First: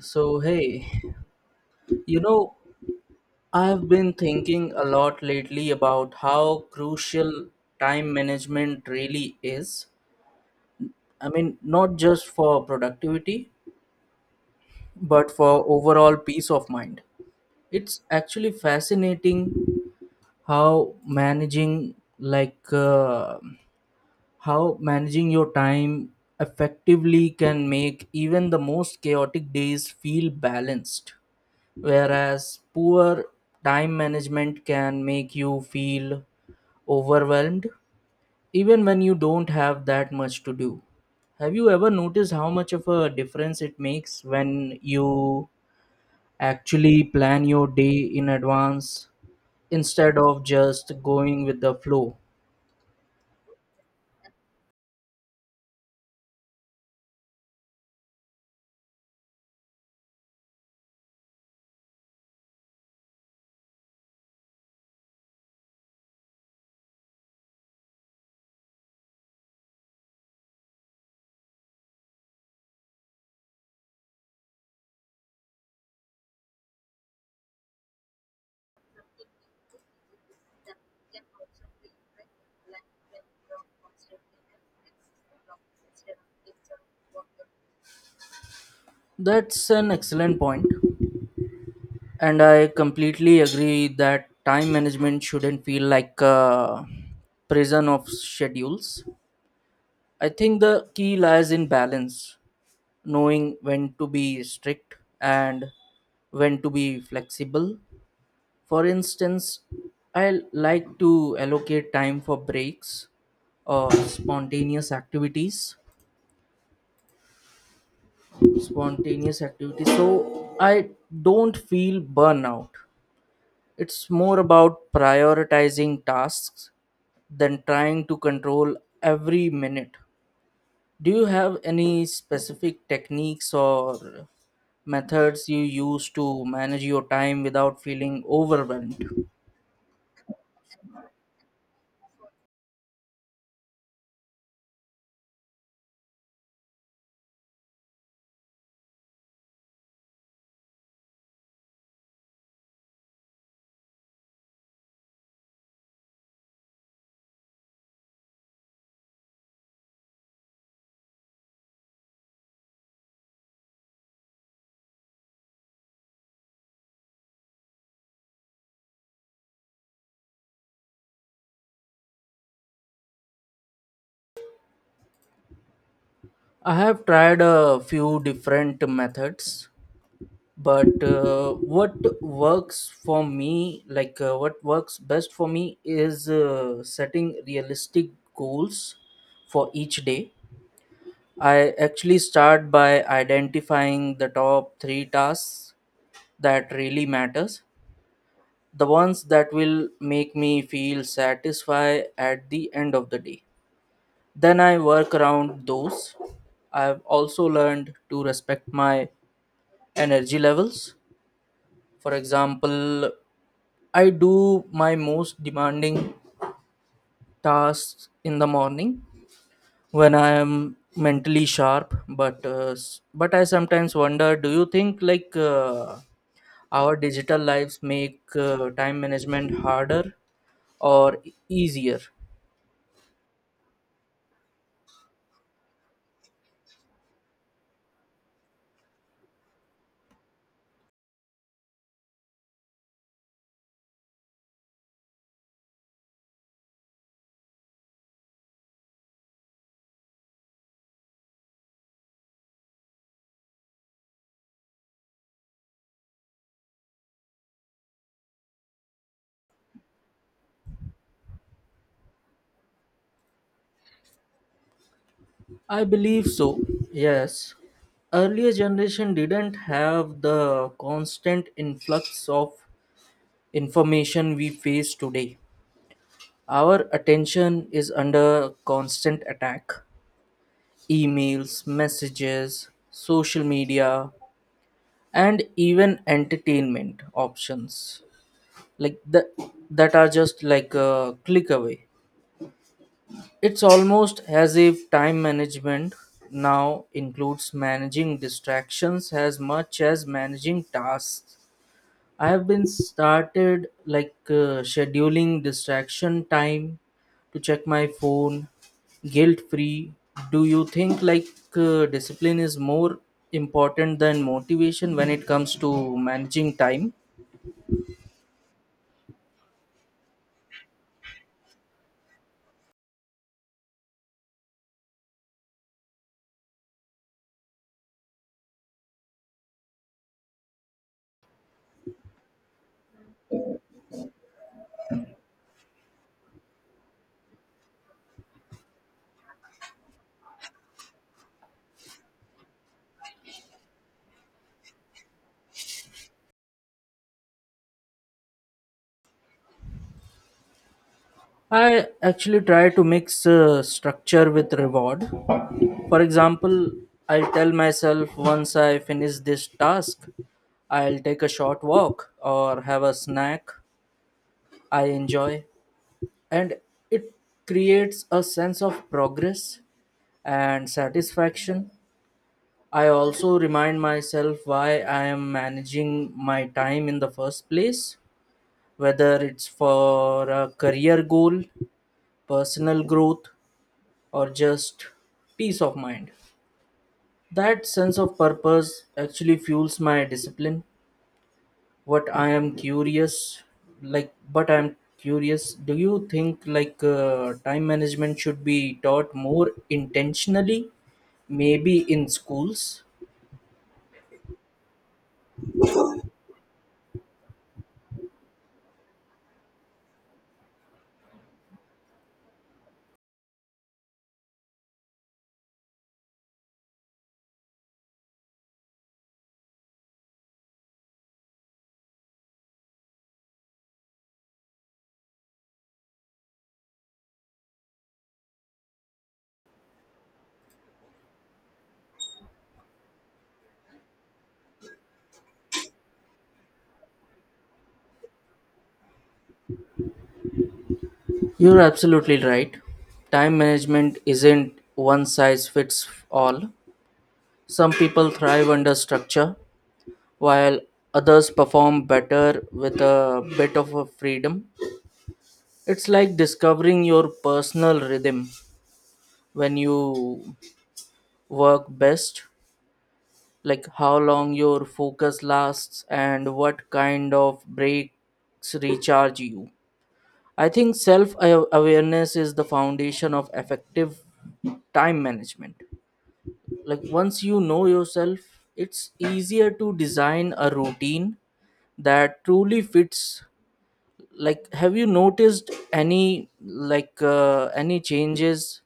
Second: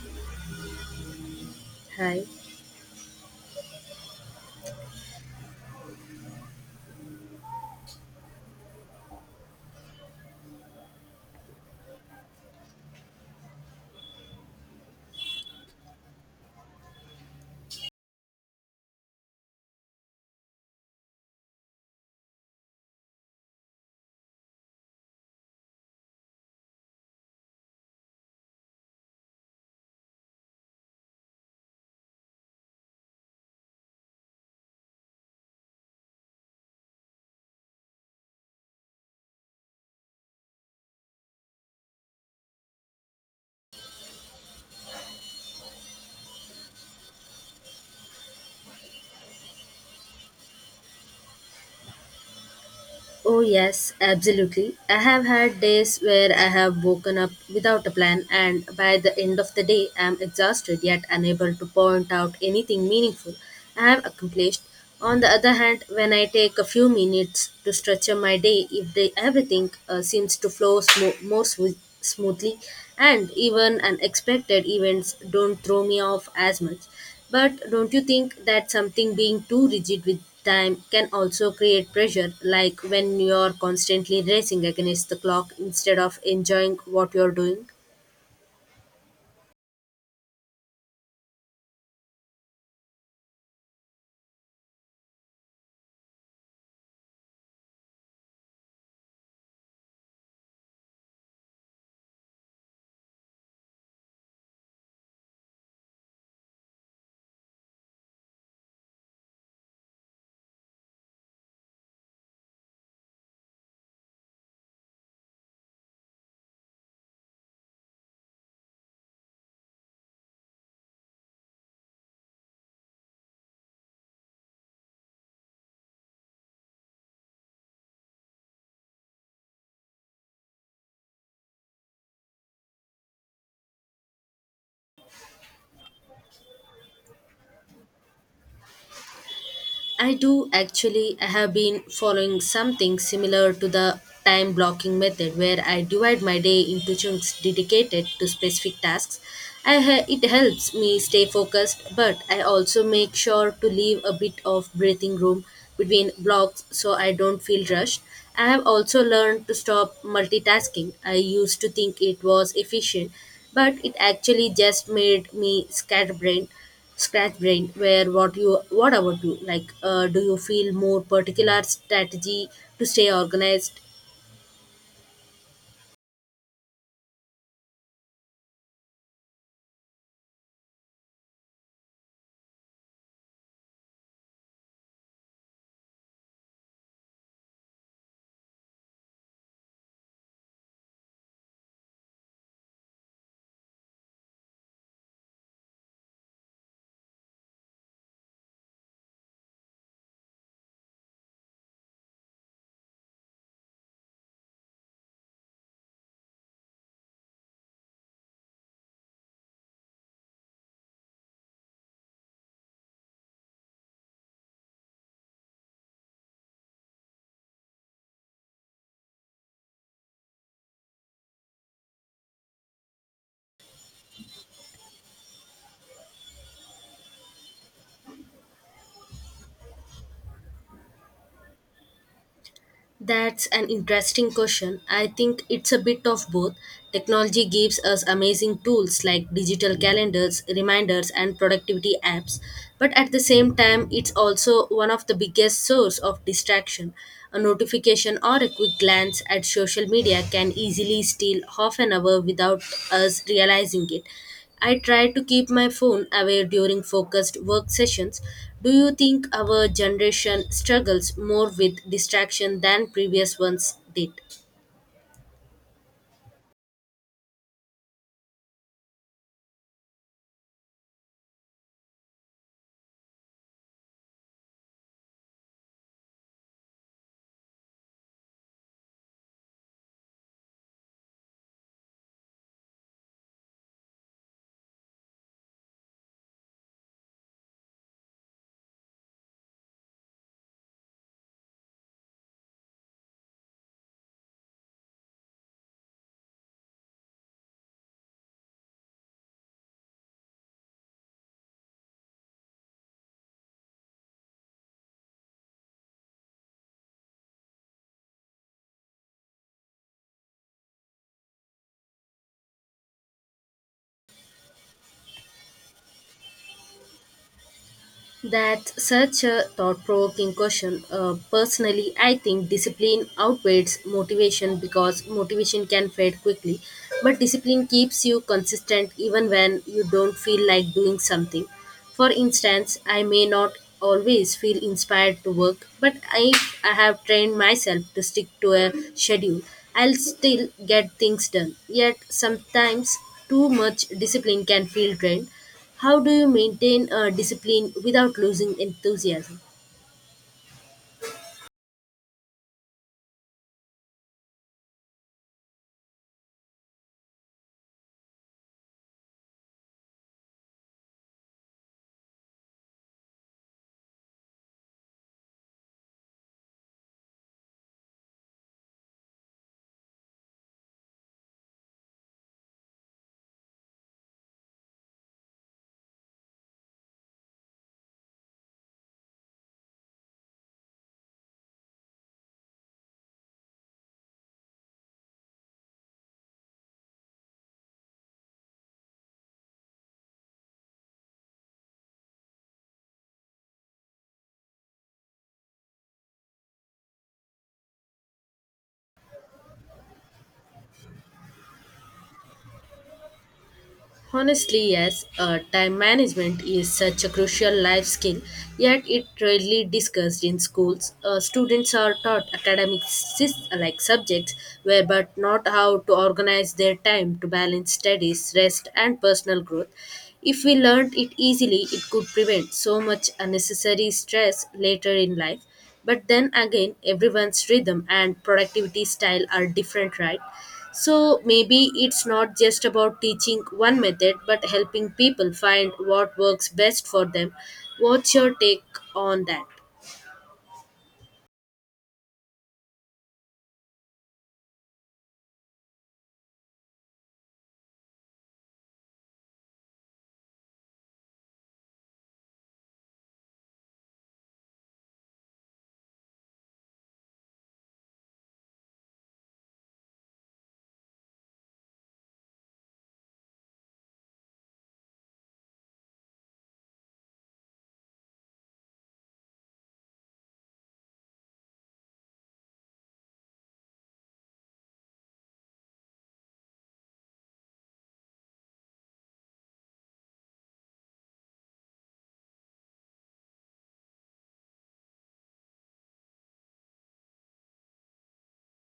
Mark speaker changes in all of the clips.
Speaker 1: So, hey, you
Speaker 2: Hi.
Speaker 1: know, I've been thinking a lot lately about how crucial time management really is. I mean, not just for productivity, but for overall peace of mind. It's actually fascinating how managing, how managing your time effectively can make even the most chaotic days feel balanced. Whereas poor time management can make you feel overwhelmed even when you don't have that much to do. Have you ever noticed how much of a difference it makes when you actually plan your day in advance instead of just going with the flow?
Speaker 2: Oh, yes, absolutely. I have had days where I have woken up without a plan, and by the end of the day, I am exhausted yet unable to point out anything meaningful I have accomplished. On the other hand, when I take a few minutes to structure my day, if day, everything seems to flow more smoothly, and even unexpected events don't throw me off as much. But don't you think that something being too rigid with time can also create pressure, like when you're constantly racing against the clock instead of enjoying what you're doing?
Speaker 1: That's an excellent point, and I completely agree that time management shouldn't feel like a prison of schedules. I think the key lies in balance, knowing when to be strict and when to be flexible. For instance, I like to allocate time for breaks or spontaneous activities. Spontaneous activities, so I don't feel burnout. It's more about prioritizing tasks than trying to control every minute. Do you have any specific techniques or methods you use to manage your time without feeling overwhelmed?
Speaker 2: I do actually. I have been following something similar to the time blocking method where I divide my day into chunks dedicated to specific tasks. It helps me stay focused, but I also make sure to leave a bit of breathing room between blocks so I don't feel rushed. I have also learned to stop multitasking. I used to think it was efficient, but it actually just made me scatterbrained scratch brain where what about you, like do you feel more particular strategy to stay organized?
Speaker 1: I have tried a few different methods, but what works best for me, is setting realistic goals for each day. I actually start by identifying the top three tasks that really matters, the ones that will make me feel satisfied at the end of the day. Then I work around those. I've also learned to respect my energy levels. For example, I do my most demanding tasks in the morning when I am mentally sharp. But I sometimes wonder: do you think our digital lives make time management harder or easier?
Speaker 2: That's an interesting question. I think it's a bit of both. Technology gives us amazing tools like digital calendars, reminders, and productivity apps, but at the same time it's also one of the biggest source of distraction. A notification or a quick glance at social media can easily steal half an hour without us realizing it. I try to keep my phone away during focused work sessions. Do you think our generation struggles more with distraction than previous ones did?
Speaker 1: I believe so. Yes. Earlier generation didn't have the constant influx of information we face today. Our attention is under constant attack. Emails, messages, social media, and even entertainment options like that that are just like a click away. It's almost as if time management now includes managing distractions as much as managing tasks. I have been started scheduling distraction time to check my phone guilt free. Do you think discipline is more important than motivation when it comes to managing time?
Speaker 2: That's such a thought provoking question. Personally, I think discipline outweighs motivation because motivation can fade quickly, but discipline keeps you consistent even when you don't feel like doing something. For instance, I may not always feel inspired to work, but if I have trained myself to stick to a schedule, I'll still get things done. Yet sometimes too much discipline can feel drained. How do you maintain discipline without losing enthusiasm?
Speaker 1: I actually try to mix structure with reward. For example, I'll tell myself once I finish this task, I'll take a short walk or have a snack I enjoy. And it creates a sense of progress and satisfaction. I also remind myself why I am managing my time in the first place, whether it's for a career goal, personal growth, or just peace of mind. That sense of purpose actually fuels my discipline. What I am curious, like, but I'm curious, do you think time management should be taught more intentionally? Maybe in schools?
Speaker 2: Honestly, yes, time management is such a crucial life skill, yet it rarely discussed in schools. Students are taught academic sys- like subjects, where but not how to organize their time to balance studies, rest, and personal growth. If we learned it easily, it could prevent so much unnecessary stress later in life. But then again, everyone's rhythm and productivity style are different, right? So maybe it's not just about teaching one method but helping people find what works best for them. What's your take on that?
Speaker 1: You're absolutely right. Time management isn't one size fits all. Some people thrive under structure, while others perform better with a bit of a freedom. It's like discovering your personal rhythm, when you work best, like how long your focus lasts and what kind of breaks recharge you. I think self awareness is the foundation of effective time management. Like once you know yourself, it's easier to design a routine that truly fits. Like have you noticed any any changes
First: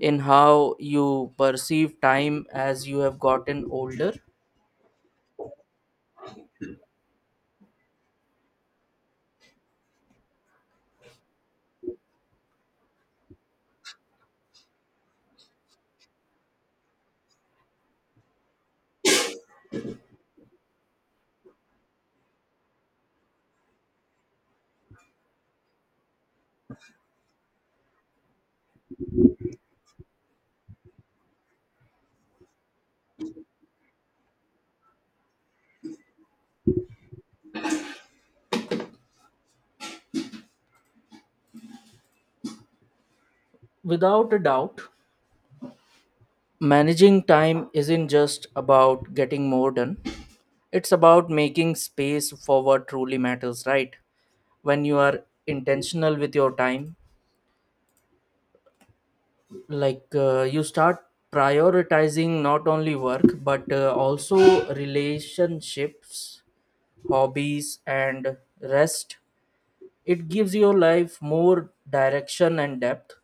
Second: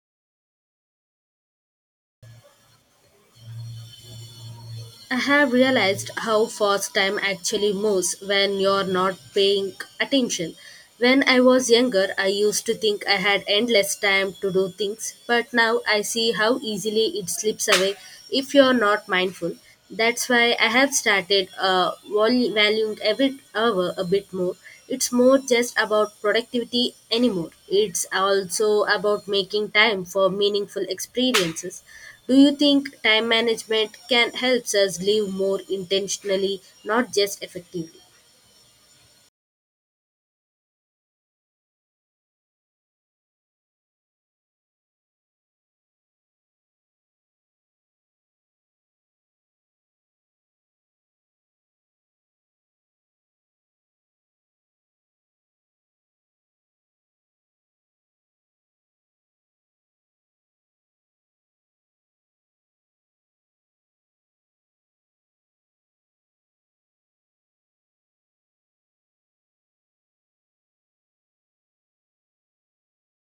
Speaker 1: in how you perceive time as you have gotten older?
Speaker 2: I have realized how fast time actually moves when you're not paying attention. When I was younger, I used to think I had endless time to do things, but now I see how easily it slips away if you're not mindful. That's why I have started valuing every hour a bit more. It's more just about productivity anymore. It's also about making time for meaningful experiences. Do you think time management can help us live more intentionally, not just effectively?
Speaker 1: Without a doubt, managing time isn't just about getting more done. It's about making space for what truly matters, right? When you are intentional with your time, you start prioritizing not only work but also relationships, hobbies, and rest. It gives your life more direction and depth.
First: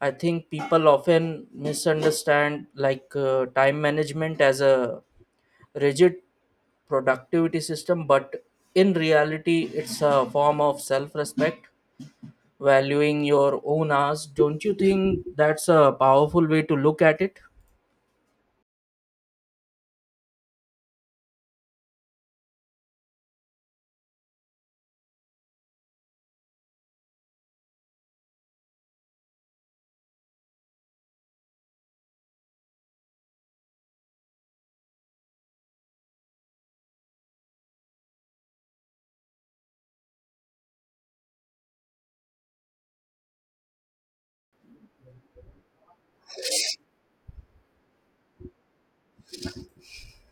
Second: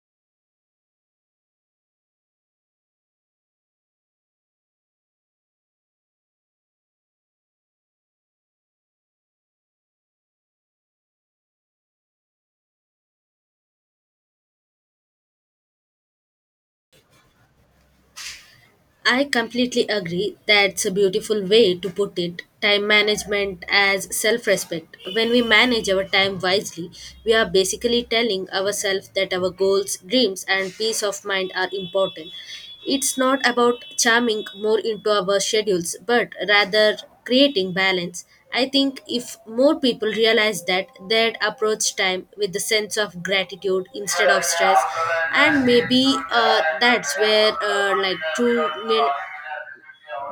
Speaker 1: I think people often misunderstand time management as a rigid productivity system, but in reality, it's a form of self respect, valuing your own hours. Don't you think that's a powerful way to look at it?
Speaker 2: I completely agree. That's a beautiful way to put it. Time management as self respect. When we manage our time wisely, we are basically telling ourselves that our goals, dreams, and peace of mind are important. It's not about charming more into our schedules, but rather creating balance. I think if more people realize that, they'd approach time with a sense of gratitude instead of stress, and maybe that's where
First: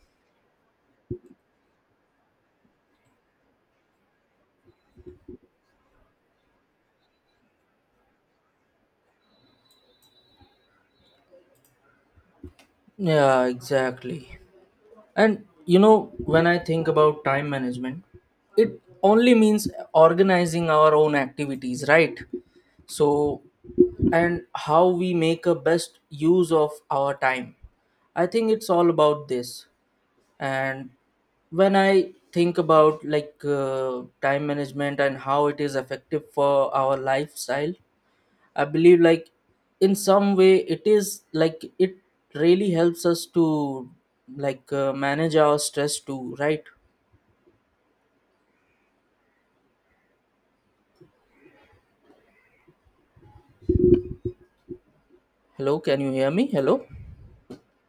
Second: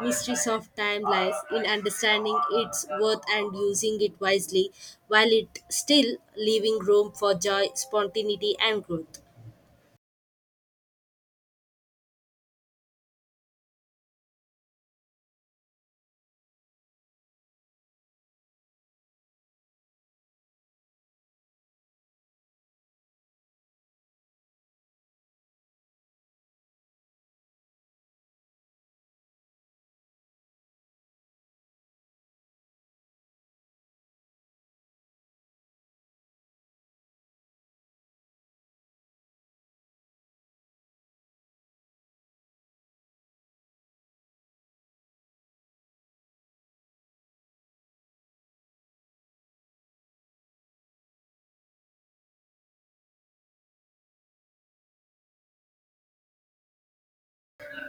Speaker 2: mysteries of time lies in understanding its worth and using it wisely, while it still leaving room for joy, spontaneity, and growth.
Speaker 1: Yeah, exactly. And you know, when I think about time management, it only means organizing our own activities, right? So, and how we make a best use of our time. I think it's all about this. And when I think about time management and how it is effective for our lifestyle, I believe like in some way it is like it really helps us to manage our stress too, right? Hello, can you hear me? Hello.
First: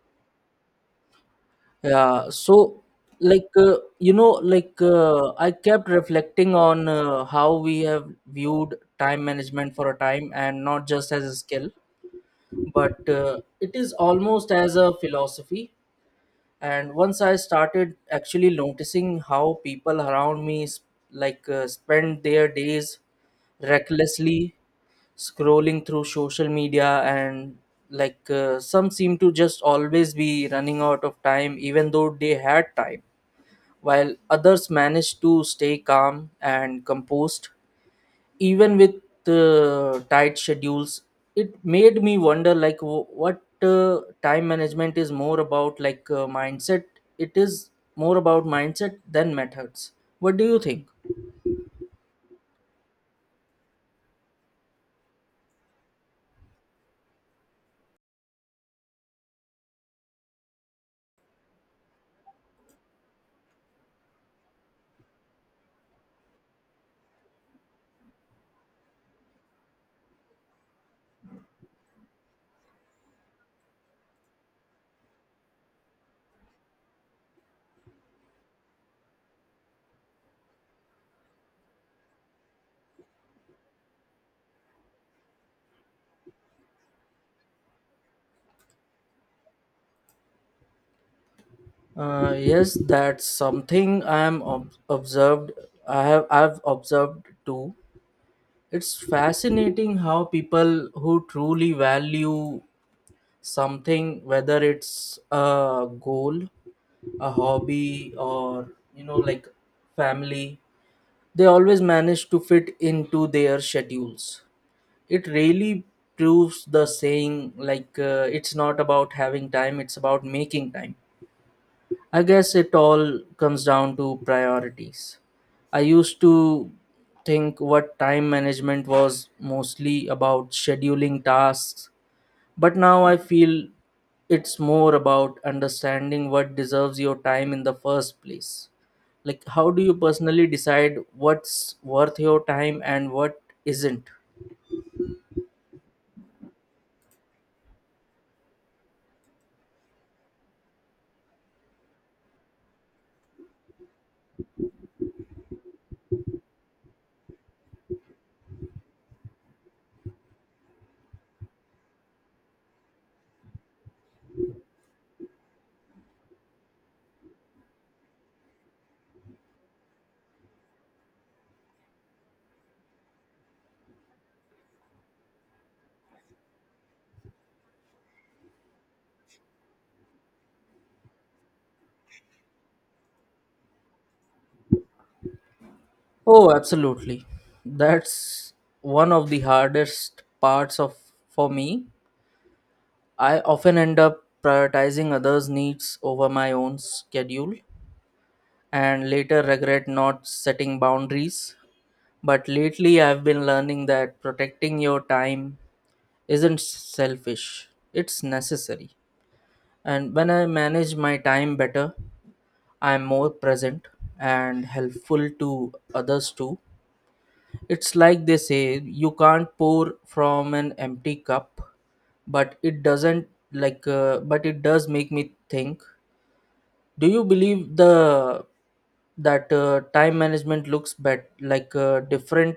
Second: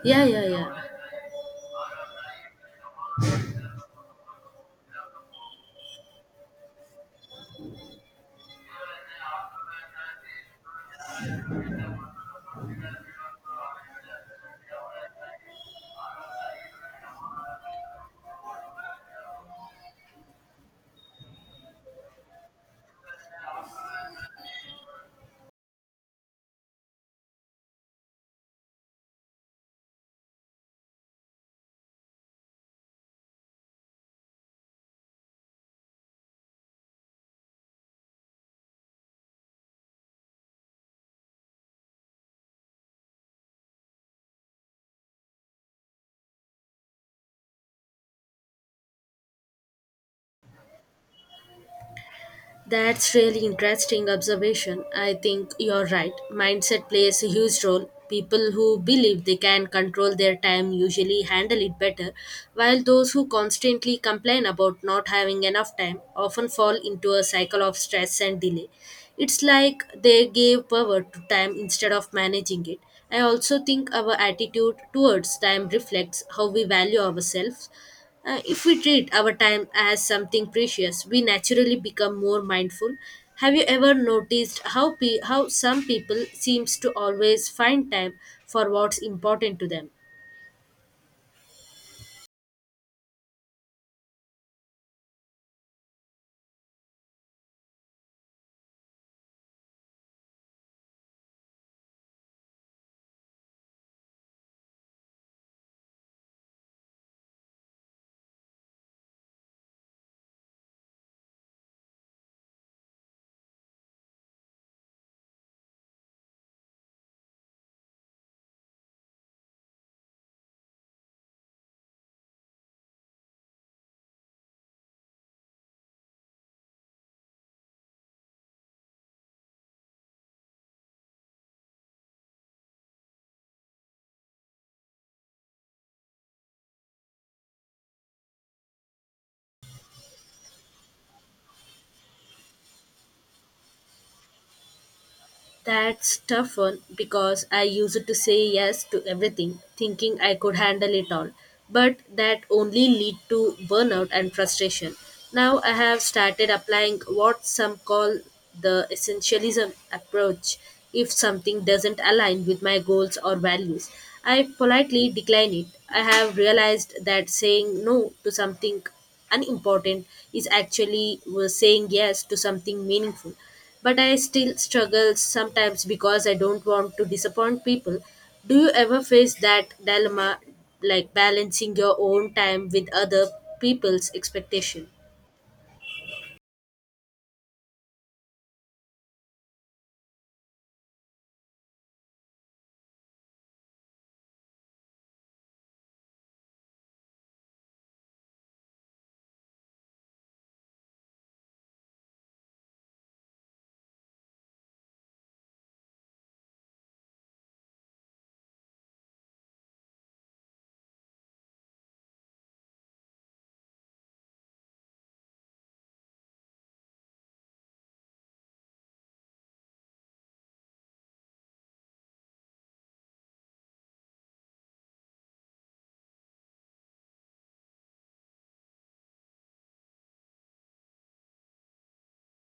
Speaker 2: Yeah, yeah, yeah.
Speaker 1: Yeah. So I kept reflecting on how we have viewed time management for a time, and not just as a skill, but it is almost as a philosophy. And once I started actually noticing how people around me spend their days recklessly scrolling through social media, and some seem to just always be running out of time even though they had time, while others manage to stay calm and composed even with tight schedules. It made me wonder like w- what time management is more about mindset, it is more about mindset than methods. What do you think?
Speaker 2: That's really interesting observation. I think you're right. Mindset plays a huge role. People who believe they can control their time usually handle it better, while those who constantly complain about not having enough time often fall into a cycle of stress and delay. It's like they gave power to time instead of managing it. I also think our attitude towards time reflects how we value ourselves. If we treat our time as something precious, we naturally become more mindful. Have you ever noticed how some people seems to always find time for what's important to them?
Speaker 1: Yes, that's something I am ob- observed I have I've observed too. It's fascinating how people who truly value something, whether it's a goal, a hobby, or you know like family, they always manage to fit into their schedules. It really proves the saying, it's not about having time, it's about making time. I guess it all comes down to priorities. I used to think what time management was mostly about scheduling tasks, but now I feel it's more about understanding what deserves your time in the first place. Like how do you personally decide what's worth your time and what isn't?
Speaker 2: That's tough one because I used to say yes to everything, thinking I could handle it all. But that only lead to burnout and frustration. Now I have started applying what some call the essentialism approach. If something doesn't align with my goals or values, I politely decline it. I have realized that saying no to something unimportant is actually saying yes to something meaningful, but I still struggle sometimes because I don't want to disappoint people. Do you ever face that dilemma, like balancing your own time with other people's expectation?
Speaker 1: Oh, absolutely. That's one of the hardest parts of for me. I often end up prioritizing others needs over my own schedule and later regret not setting boundaries. But lately I've been learning that protecting your time isn't selfish, it's necessary. And when I manage my time better, I'm more present and helpful to others too. It's like they say, you can't pour from an empty cup, but it doesn't like but it does make me think. Do you believe the that time management looks bet like different,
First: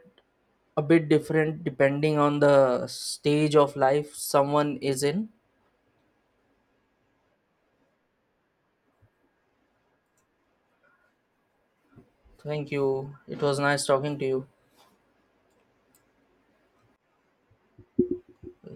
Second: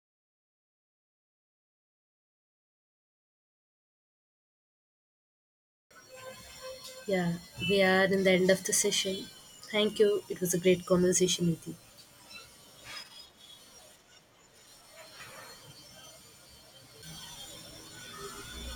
Speaker 1: a bit different, depending on the stage of life someone is in?
Speaker 2: Yeah, we are in the end of the session. Thank you. It was a great conversation with you.
Speaker 1: Thank you. It was nice talking to you.